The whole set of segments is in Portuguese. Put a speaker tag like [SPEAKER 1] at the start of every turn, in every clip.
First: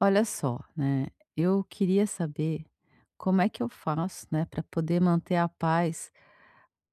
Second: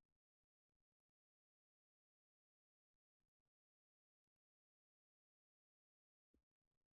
[SPEAKER 1] Olha só, né? Eu queria saber como é que eu faço, né, para poder manter a paz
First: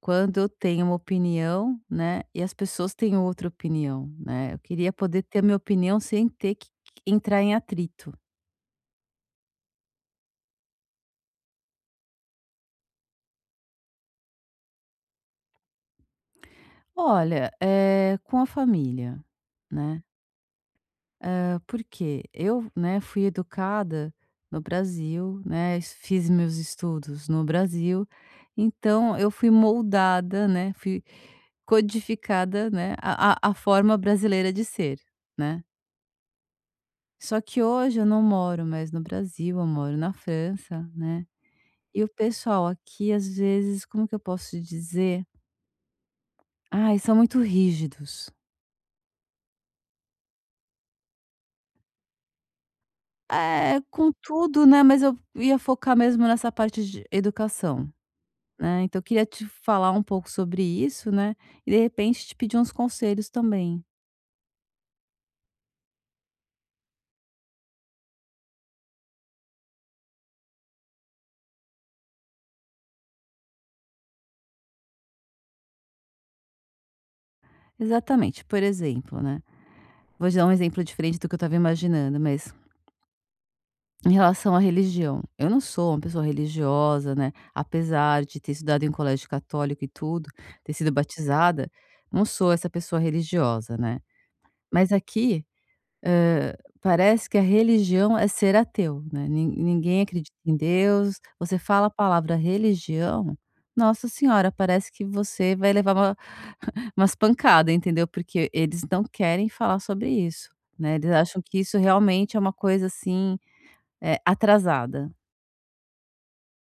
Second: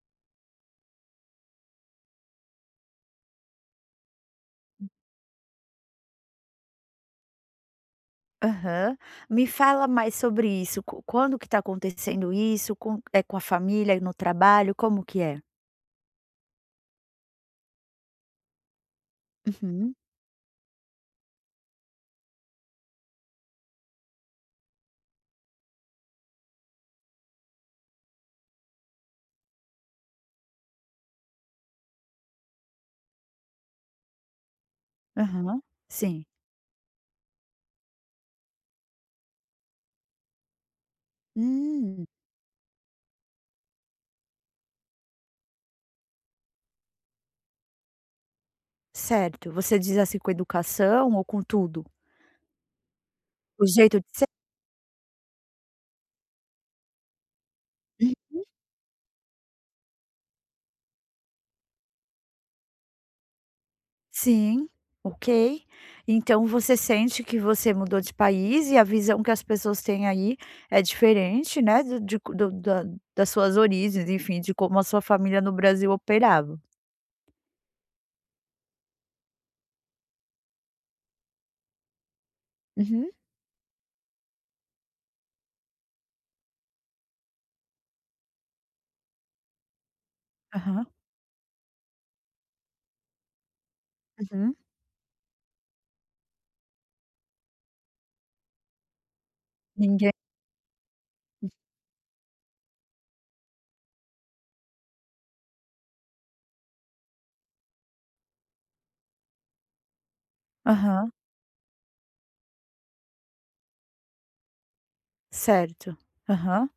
[SPEAKER 1] quando eu tenho uma opinião, né, e as pessoas têm outra opinião, né? Eu queria poder ter a minha opinião sem ter que entrar em atrito.
[SPEAKER 2] Aham. Me fala mais sobre isso, co quando que tá acontecendo isso, com é com a família e no trabalho, como que é?
[SPEAKER 1] Olha, é, com a família,
[SPEAKER 2] Uhum.
[SPEAKER 1] né? Porque eu, né, fui educada no Brasil, né, fiz meus estudos no Brasil, então eu fui moldada, né, fui codificada, né, a forma brasileira de ser,
[SPEAKER 2] Aham.
[SPEAKER 1] né.
[SPEAKER 2] Sim.
[SPEAKER 1] Só que hoje eu não moro mais no Brasil, eu moro na França, né. E
[SPEAKER 2] Hum,
[SPEAKER 1] o pessoal aqui, às vezes, como que eu posso dizer? Ai, são muito rígidos.
[SPEAKER 2] certo. Você diz assim com educação ou com tudo? O
[SPEAKER 1] É,
[SPEAKER 2] jeito de
[SPEAKER 1] com
[SPEAKER 2] ser?
[SPEAKER 1] tudo, né, mas eu ia focar mesmo nessa parte de educação.
[SPEAKER 2] Hum.
[SPEAKER 1] Né, então eu queria te falar um pouco sobre isso, né, e de repente te pedir uns conselhos também.
[SPEAKER 2] Sim, ok. Então você sente que você mudou de país e a visão que as pessoas têm aí é diferente, né, do de co do da das suas origens, enfim, de como a sua família no Brasil operava.
[SPEAKER 1] Exatamente, por exemplo, né, vou te dar um exemplo diferente do que eu estava imaginando, mas
[SPEAKER 2] Uhum.
[SPEAKER 1] em relação à religião, eu não sou uma pessoa religiosa, né, apesar de ter estudado em colégio católico e tudo, ter
[SPEAKER 2] Aham.
[SPEAKER 1] sido batizada, não sou essa pessoa religiosa, né.
[SPEAKER 2] Uhum.
[SPEAKER 1] Mas aqui Hã, parece que a religião é ser ateu, né, ninguém
[SPEAKER 2] Ninguém.
[SPEAKER 1] acredita em Deus, você fala a palavra religião, nossa senhora, parece que você vai levar uma umas pancada, entendeu, porque eles não querem falar sobre isso, né,
[SPEAKER 2] Aham,
[SPEAKER 1] eles acham que isso realmente é uma coisa, assim, atrasada.
[SPEAKER 2] certo. Aham.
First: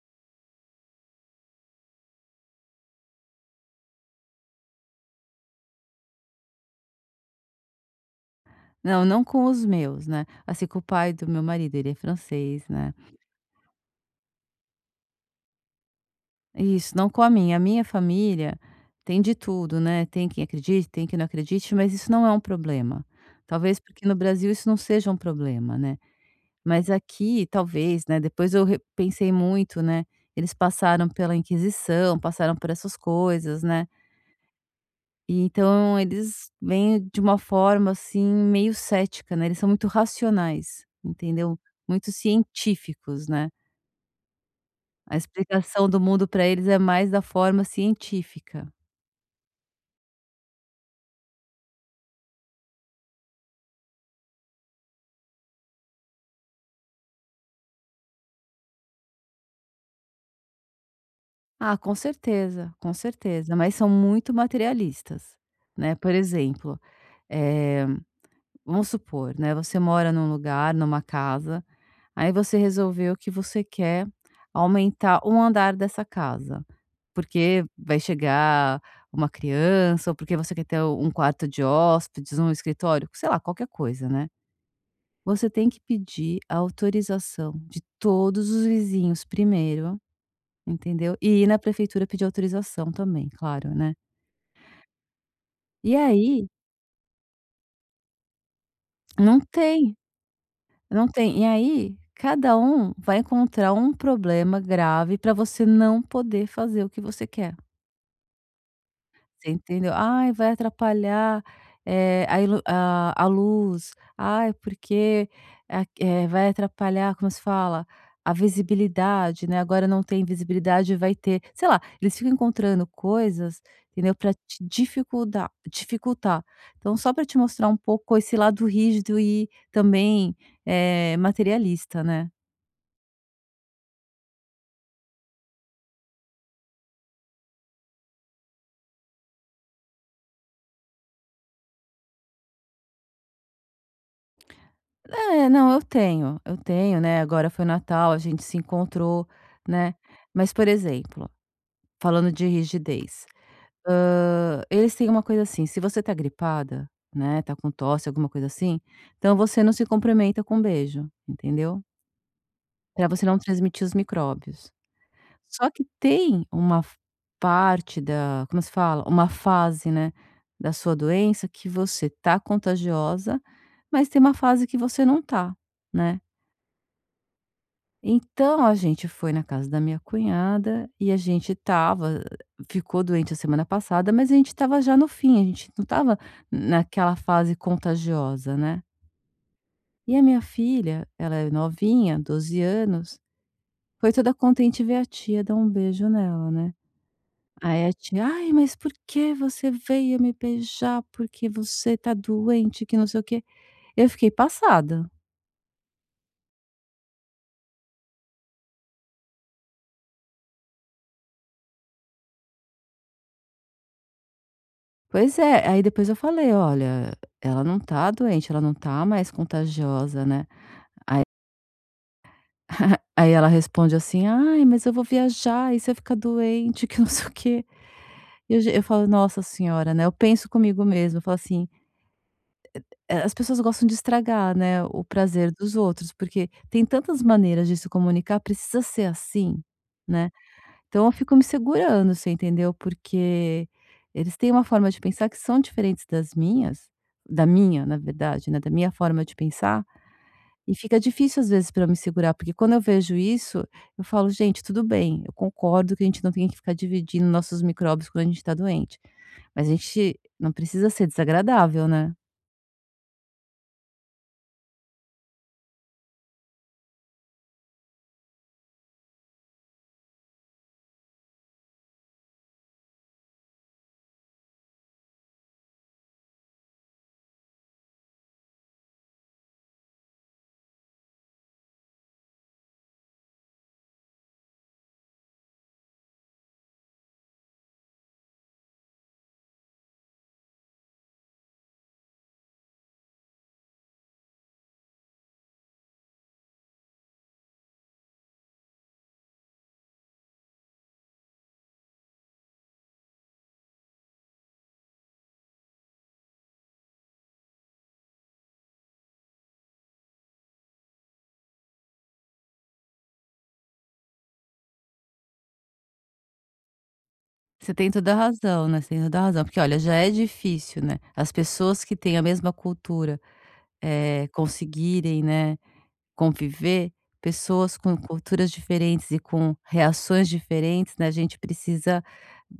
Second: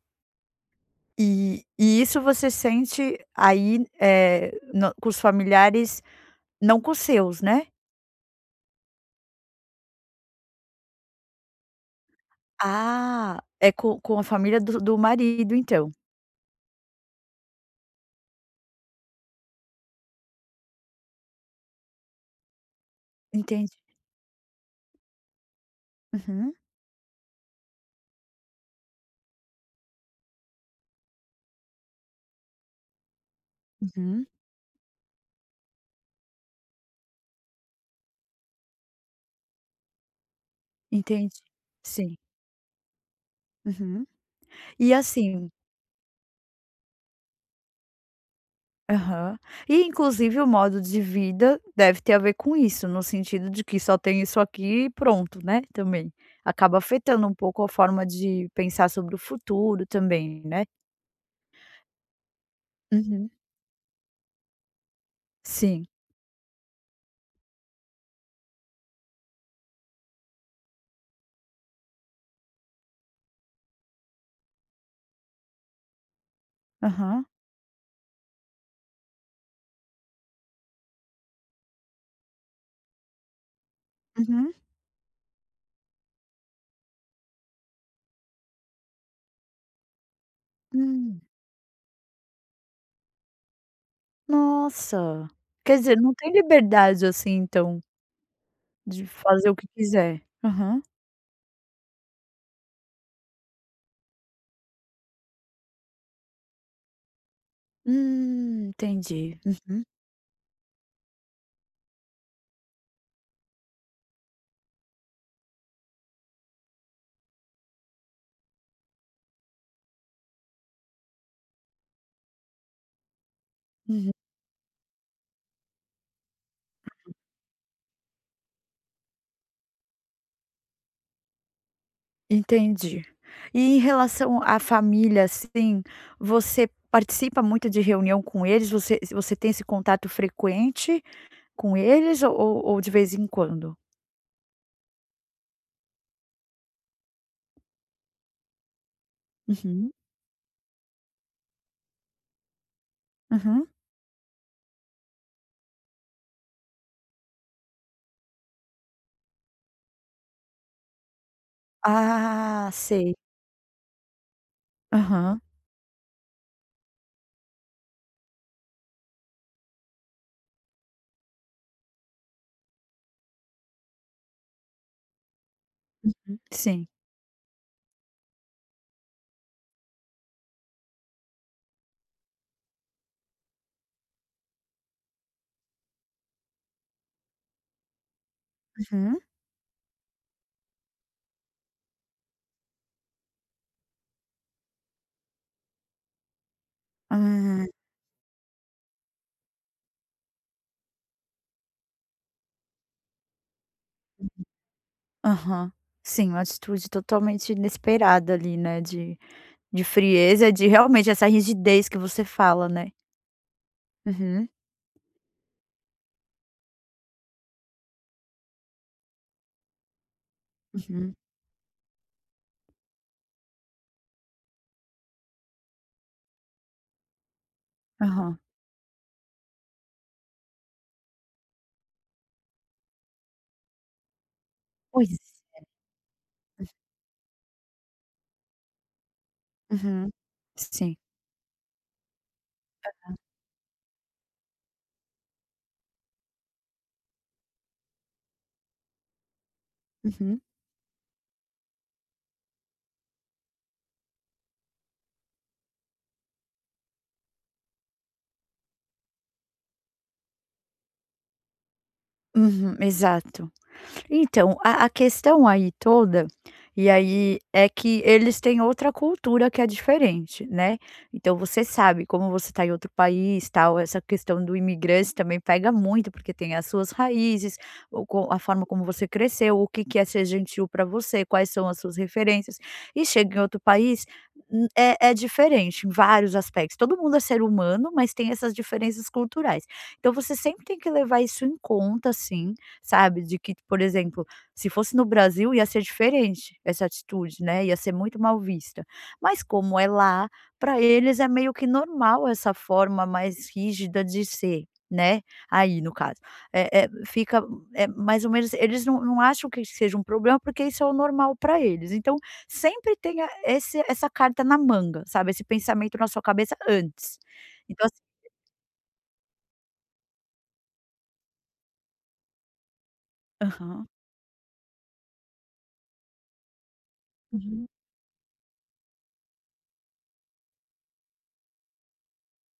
[SPEAKER 2] E isso você sente aí, no com os familiares, não com os seus, né?
[SPEAKER 1] Não, não com os meus, né, assim, com o pai do meu marido, ele é francês, né.
[SPEAKER 2] Ah, é com a família do marido então.
[SPEAKER 1] Isso, não com a minha. A minha família tem de tudo, né, tem quem acredite, tem quem não acredite, mas isso não é um problema.
[SPEAKER 2] Entendi.
[SPEAKER 1] Talvez porque no Brasil isso não seja um problema, né.
[SPEAKER 2] Uhum,
[SPEAKER 1] Mas aqui talvez, né, depois eu re pensei muito, né, eles passaram pela Inquisição, passaram por essas coisas, né,
[SPEAKER 2] uhum,
[SPEAKER 1] e então eles vêm de uma forma, assim, meio cética, né, eles são muito racionais,
[SPEAKER 2] entendi.
[SPEAKER 1] entendeu, muito
[SPEAKER 2] Sim,
[SPEAKER 1] científicos, né.
[SPEAKER 2] uhum. E
[SPEAKER 1] A
[SPEAKER 2] assim
[SPEAKER 1] explicação do mundo para eles é mais da forma científica.
[SPEAKER 2] aham. E inclusive o modo de vida deve ter a ver com isso, no sentido de que só tem isso aqui e pronto, né, também. Acaba afetando um pouco a forma de pensar sobre o futuro também, né?
[SPEAKER 1] Ah, com
[SPEAKER 2] Uhum.
[SPEAKER 1] certeza, mas são muito materialistas,
[SPEAKER 2] Sim.
[SPEAKER 1] né. Por exemplo, eh, vamos supor, né, você mora num lugar, numa casa, aí você resolveu que você quer aumentar um andar dessa casa,
[SPEAKER 2] Aham.
[SPEAKER 1] porque vai chegar uma criança ou porque você quer ter um quarto de hóspedes, um escritório, sei lá, qualquer coisa, né.
[SPEAKER 2] Uhum.
[SPEAKER 1] Você tem que pedir a autorização de todos os vizinhos primeiro, entendeu,
[SPEAKER 2] Hum.
[SPEAKER 1] e ir na prefeitura pedir autorização também, claro, né.
[SPEAKER 2] Nossa! Quer dizer,
[SPEAKER 1] E
[SPEAKER 2] não tem
[SPEAKER 1] aí
[SPEAKER 2] liberdade, assim, então, de
[SPEAKER 1] não
[SPEAKER 2] fazer o que
[SPEAKER 1] tem,
[SPEAKER 2] quiser? Aham.
[SPEAKER 1] não tem. E aí cada um vai encontrar um problema grave para você não poder fazer o que você quer.
[SPEAKER 2] Entendi.
[SPEAKER 1] Você
[SPEAKER 2] Uhum.
[SPEAKER 1] entendeu? "Ai, vai atrapalhar, a a luz. Ai, porque vai atrapalhar", como se fala? "A visibilidade", né, agora não tem visibilidade, vai ter. Sei lá, eles ficam encontrando coisas,
[SPEAKER 2] Uhum.
[SPEAKER 1] entendeu, para te dificuldar dificultar. Então só para te mostrar um pouco esse lado rígido e também, materialista, né.
[SPEAKER 2] Entendi. E em relação à família, assim, você participa muito de reunião com eles? Você tem esse contato frequente com eles ou ou de vez em quando?
[SPEAKER 1] É, não, eu tenho, né, agora foi Natal, a gente se encontrou,
[SPEAKER 2] Uhum.
[SPEAKER 1] né. Mas, por exemplo, falando de rigidez,
[SPEAKER 2] Aham.
[SPEAKER 1] eles têm uma coisa assim, se você tá gripada, né, tá com tosse, alguma coisa assim, então você não se cumprimenta com beijo, entendeu?
[SPEAKER 2] Ah,
[SPEAKER 1] Pra
[SPEAKER 2] sei.
[SPEAKER 1] você não transmitir os micróbios.
[SPEAKER 2] Aham.
[SPEAKER 1] Só que tem uma f parte da, como se fala? Uma fase, né, da sua doença que você tá contagiosa, mas tem uma fase que você não tá, né?
[SPEAKER 2] Sim.
[SPEAKER 1] Então a gente foi na casa da minha cunhada e a gente estava ficou doente a semana passada, mas a gente estava já no fim, a gente não estava naquela fase contagiosa, né.
[SPEAKER 2] Uhum.
[SPEAKER 1] E a minha filha, ela é novinha, 12 anos, foi toda contente ver a tia dar um beijo nela, né.
[SPEAKER 2] Ah.
[SPEAKER 1] Aí a tia: "Ai, mas por que você veio me beijar? Porque você está doente, que não sei o quê". Eu fiquei passada.
[SPEAKER 2] Aham. Sim, uma atitude totalmente inesperada ali, né, de frieza, de realmente essa rigidez que você fala, né. Uhum,
[SPEAKER 1] Pois é, aí depois eu falei: "Olha, ela não tá doente, ela não tá mais contagiosa, né".
[SPEAKER 2] uhum.
[SPEAKER 1] Aí ela responde assim: "Ai, mas eu vou viajar, e se eu ficar doente, que não sei o quê".
[SPEAKER 2] Aham.
[SPEAKER 1] E eu falo: "Nossa senhora", né, eu penso comigo mesma, eu falo assim: "As pessoas gostam de estragar, né, o
[SPEAKER 2] Pois.
[SPEAKER 1] prazer dos outros, porque tem tantas maneiras de se comunicar, precisa ser assim,
[SPEAKER 2] Uhum.
[SPEAKER 1] né?".
[SPEAKER 2] Sim.
[SPEAKER 1] Então eu fico me segurando, você entendeu? Porque eles têm uma forma de pensar que são diferentes das minhas, da minha, na verdade, né, da minha forma de pensar,
[SPEAKER 2] Uhum.
[SPEAKER 1] e fica difícil às vezes para eu me segurar, porque quando eu vejo isso, eu falo: "Gente, tudo bem, eu concordo que a gente não tem que ficar dividindo nossos micróbios quando a gente está doente, mas a gente não precisa ser desagradável, né?".
[SPEAKER 2] Uhum, exato. Então, a questão aí toda, e aí é que eles têm outra cultura que é diferente, né. Então você sabe, como você está em outro país, tal, essa questão do imigrante também pega muito, porque tem as suas raízes, o co a forma como você cresceu, o que que é ser gentil para você, quais são as suas referências. E chega em outro país, é diferente em vários aspectos. Todo mundo é ser humano, mas tem essas diferenças culturais. Então você sempre tem que levar isso em conta, sim. Sabe, de que, por exemplo, se fosse no Brasil ia ser diferente essa atitude, né, ia ser muito mal vista. Mas como é lá, para eles é meio que normal essa forma mais rígida de ser, né, aí no caso. é é fica, é mais ou menos, eles não acham que seja um problema, porque isso é o normal para eles. Então, sempre tenha esse essa carta na manga, sabe, esse pensamento na sua cabeça antes.
[SPEAKER 1] Você
[SPEAKER 2] Então
[SPEAKER 1] tem
[SPEAKER 2] assim
[SPEAKER 1] toda a razão, né, você tem toda a razão, porque olha, já é difícil, né, as pessoas que têm a mesma cultura,
[SPEAKER 2] aham.
[SPEAKER 1] conseguirem, né, conviver,
[SPEAKER 2] Uhum.
[SPEAKER 1] pessoas com culturas diferentes e com reações diferentes, né, a gente precisa,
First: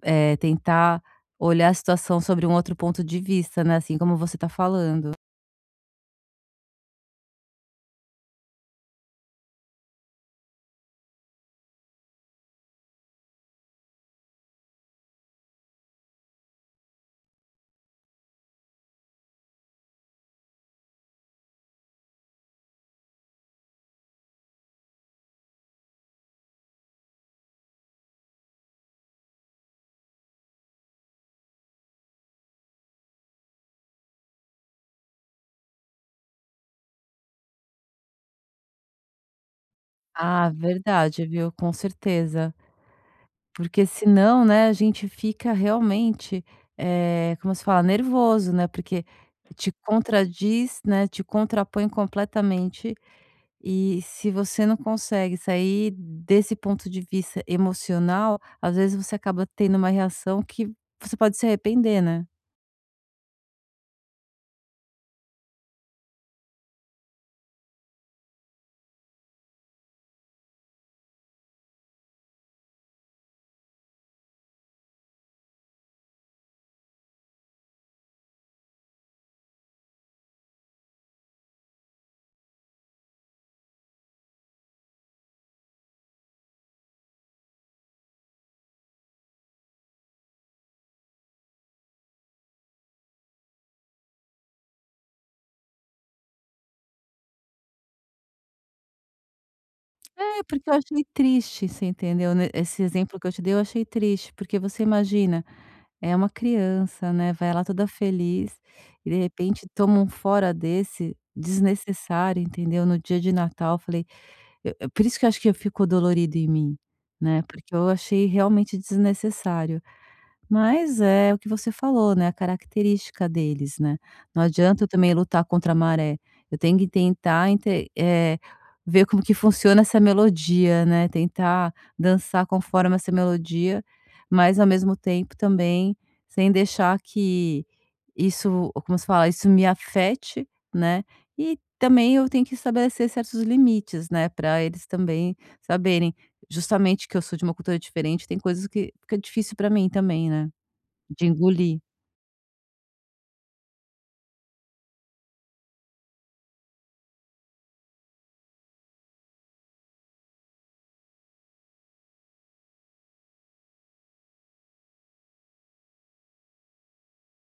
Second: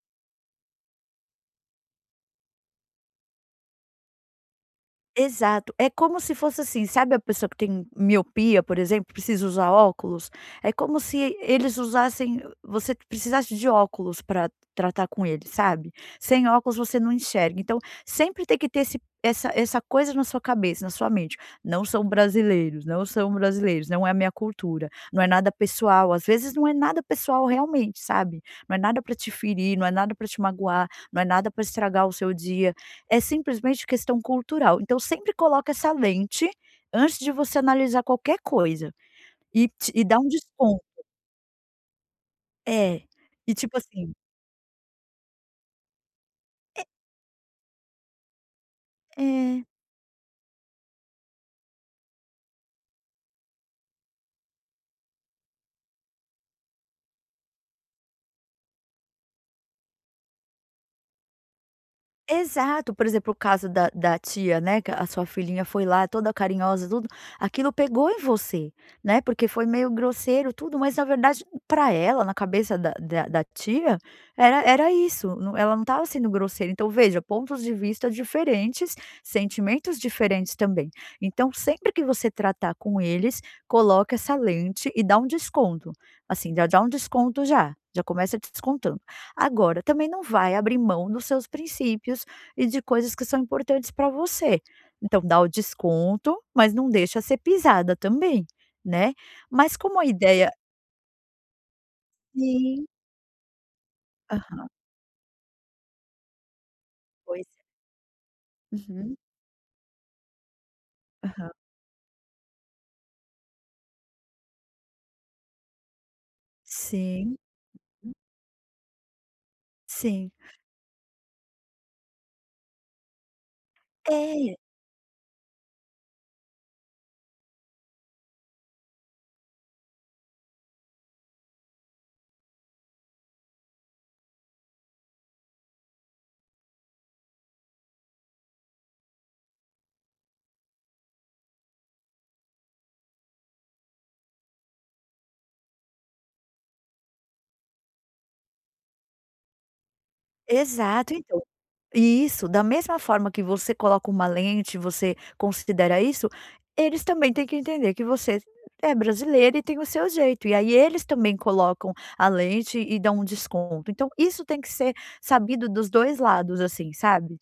[SPEAKER 1] tentar olhar a situação sobre um outro ponto de vista, né, assim como você está falando.
[SPEAKER 2] Exato, é como se fosse assim, sabe, a pessoa que tem miopia, por exemplo, precisa usar óculos? É como se eles usassem você precisasse de óculos para tratar com ele, sabe? Sem óculos você não enxerga, então sempre tem que ter esse essa essa coisa na sua cabeça, na sua mente, não são brasileiros, não são brasileiros, não é a minha cultura, não é nada pessoal, às vezes não é nada pessoal realmente, sabe? Não é nada para te ferir, não é nada para te magoar, não é nada para estragar o seu dia. É simplesmente questão cultural. Então sempre coloca essa lente antes de você analisar qualquer coisa e te e dá um
[SPEAKER 1] Ah,
[SPEAKER 2] desconto.
[SPEAKER 1] verdade, viu, com certeza.
[SPEAKER 2] É. E tipo
[SPEAKER 1] Porque
[SPEAKER 2] assim
[SPEAKER 1] senão, né, a gente fica realmente, como se fala? Nervoso, né, porque
[SPEAKER 2] é.
[SPEAKER 1] te contradiz, né, te contrapõe completamente. E se você não consegue sair desse ponto de vista emocional, às vezes você acaba tendo uma reação que você pode se arrepender, né.
[SPEAKER 2] Exato, por exemplo, o caso da tia, né, que a sua filhinha foi lá toda carinhosa, tudo, aquilo pegou em você, né, porque foi meio grosseiro tudo, mas na verdade para ela, na cabeça da tia, era isso, não, ela não estava sendo grosseira, então veja, pontos de vista diferentes, sentimentos diferentes também. Então sempre que você tratar com eles, coloca essa lente e dá um desconto, assim, já dá um desconto já, já começa descontando. Agora, também não vai abrir mão dos seus princípios e de coisas que são importantes para você. Então, dá o desconto, mas não deixa ser pisada também, né. Mas como a
[SPEAKER 1] É,
[SPEAKER 2] ideia
[SPEAKER 1] porque eu achei triste, você entendeu, né, esse
[SPEAKER 2] sim,
[SPEAKER 1] exemplo que eu te dei, eu achei triste, porque
[SPEAKER 2] aham,
[SPEAKER 1] você imagina, é uma criança, né,
[SPEAKER 2] pois
[SPEAKER 1] vai lá
[SPEAKER 2] é.
[SPEAKER 1] toda feliz e de
[SPEAKER 2] Uhum.
[SPEAKER 1] repente toma um fora desse desnecessário, entendeu, no dia de Natal, eu falei, por isso que eu acho que eu fico dolorido em mim,
[SPEAKER 2] Sim,
[SPEAKER 1] né, porque eu achei realmente desnecessário.
[SPEAKER 2] sim.
[SPEAKER 1] Mas é o que você falou, né, a característica deles, né. Não
[SPEAKER 2] É,
[SPEAKER 1] adianta eu também lutar contra a maré, eu tenho que tentar ver como que funciona essa melodia, né, tentar dançar conforme essa melodia, mas ao mesmo tempo também sem deixar que isso, como se fala? Isso me afete, né, e também eu tenho que estabelecer certos limites, né, para eles também saberem justamente que eu sou de uma cultura diferente, tem coisas que fica difícil pra mim também, né,
[SPEAKER 2] exato,
[SPEAKER 1] de
[SPEAKER 2] então.
[SPEAKER 1] engolir.
[SPEAKER 2] E isso, da mesma forma que você coloca uma lente, você considera isso, eles também têm que entender que você é brasileiro e tem o seu jeito. E aí eles também colocam a lente e dão um desconto. Então isso tem que ser sabido dos 2 lados, assim, sabe?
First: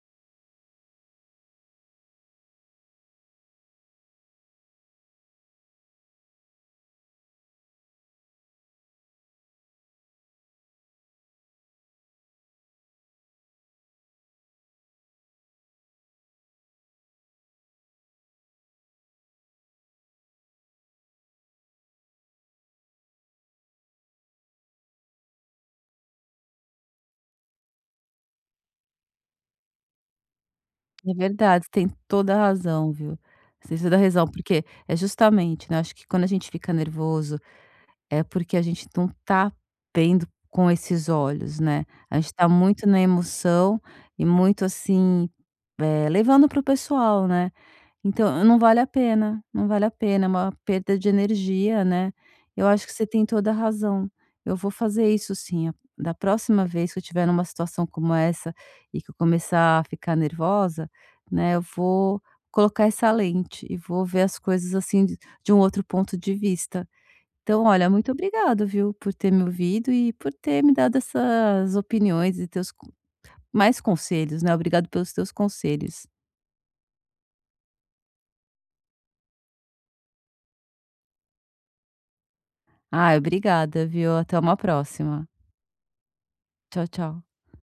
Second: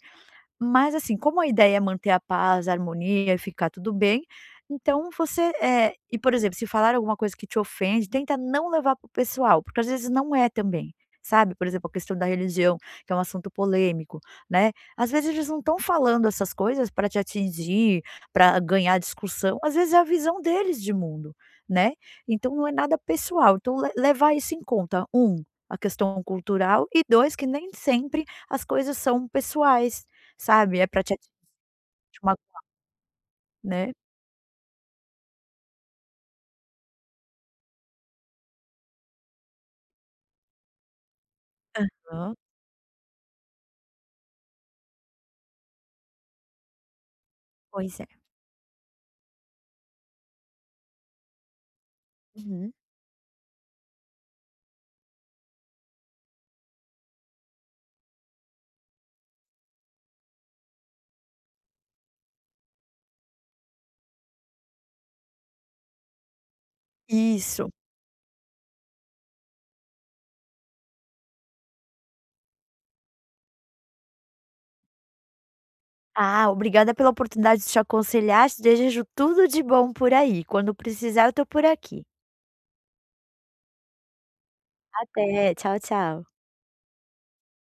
[SPEAKER 2] Mas assim, como a ideia é manter a paz, a harmonia e ficar tudo bem, então você, por exemplo, se falar alguma coisa que te ofende, tenta não levar para o pessoal, porque às vezes não é também, sabe? Por exemplo, a questão da religião, que é um assunto polêmico, né? Às vezes eles não estão falando essas coisas para te atingir, para ganhar discussão, às vezes é a visão deles de mundo, né? Então não é nada pessoal. Então levar isso em conta, um, a questão cultural, e dois, que nem sempre as coisas são pessoais. Sabe, é pra te
[SPEAKER 1] É
[SPEAKER 2] atingir
[SPEAKER 1] verdade, você tem toda
[SPEAKER 2] uma
[SPEAKER 1] a razão, viu. Você tem
[SPEAKER 2] né.
[SPEAKER 1] toda a razão, porque é justamente, né, acho que quando a gente fica nervoso, é porque a gente não tá vendo com esses olhos, né. A gente
[SPEAKER 2] Hã.
[SPEAKER 1] tá muito na emoção e muito, assim, levando pro pessoal, né.
[SPEAKER 2] Pois é.
[SPEAKER 1] Então, não vale a pena, não vale a pena, é uma perda de energia, né. Eu
[SPEAKER 2] Uhum.
[SPEAKER 1] acho que você tem toda a razão. Eu vou fazer isso sim. A Da próxima vez que eu tiver numa situação como essa e que eu começar a ficar nervosa, né, eu vou colocar essa lente e vou ver as coisas, assim, de um outro ponto de vista. Então,
[SPEAKER 2] Isso.
[SPEAKER 1] olha, muito obrigado, viu, por ter me ouvido e por ter me dado essas opiniões e teus co mais conselhos, né. Obrigado pelos teus conselhos.
[SPEAKER 2] Ah, obrigada pela oportunidade de te aconselhar, te desejo tudo de bom por aí, quando precisar eu tô por aqui.
[SPEAKER 1] Ah, obrigada, viu. Até uma próxima.
[SPEAKER 2] Até, tchau, tchau.
[SPEAKER 1] Tchau, tchau.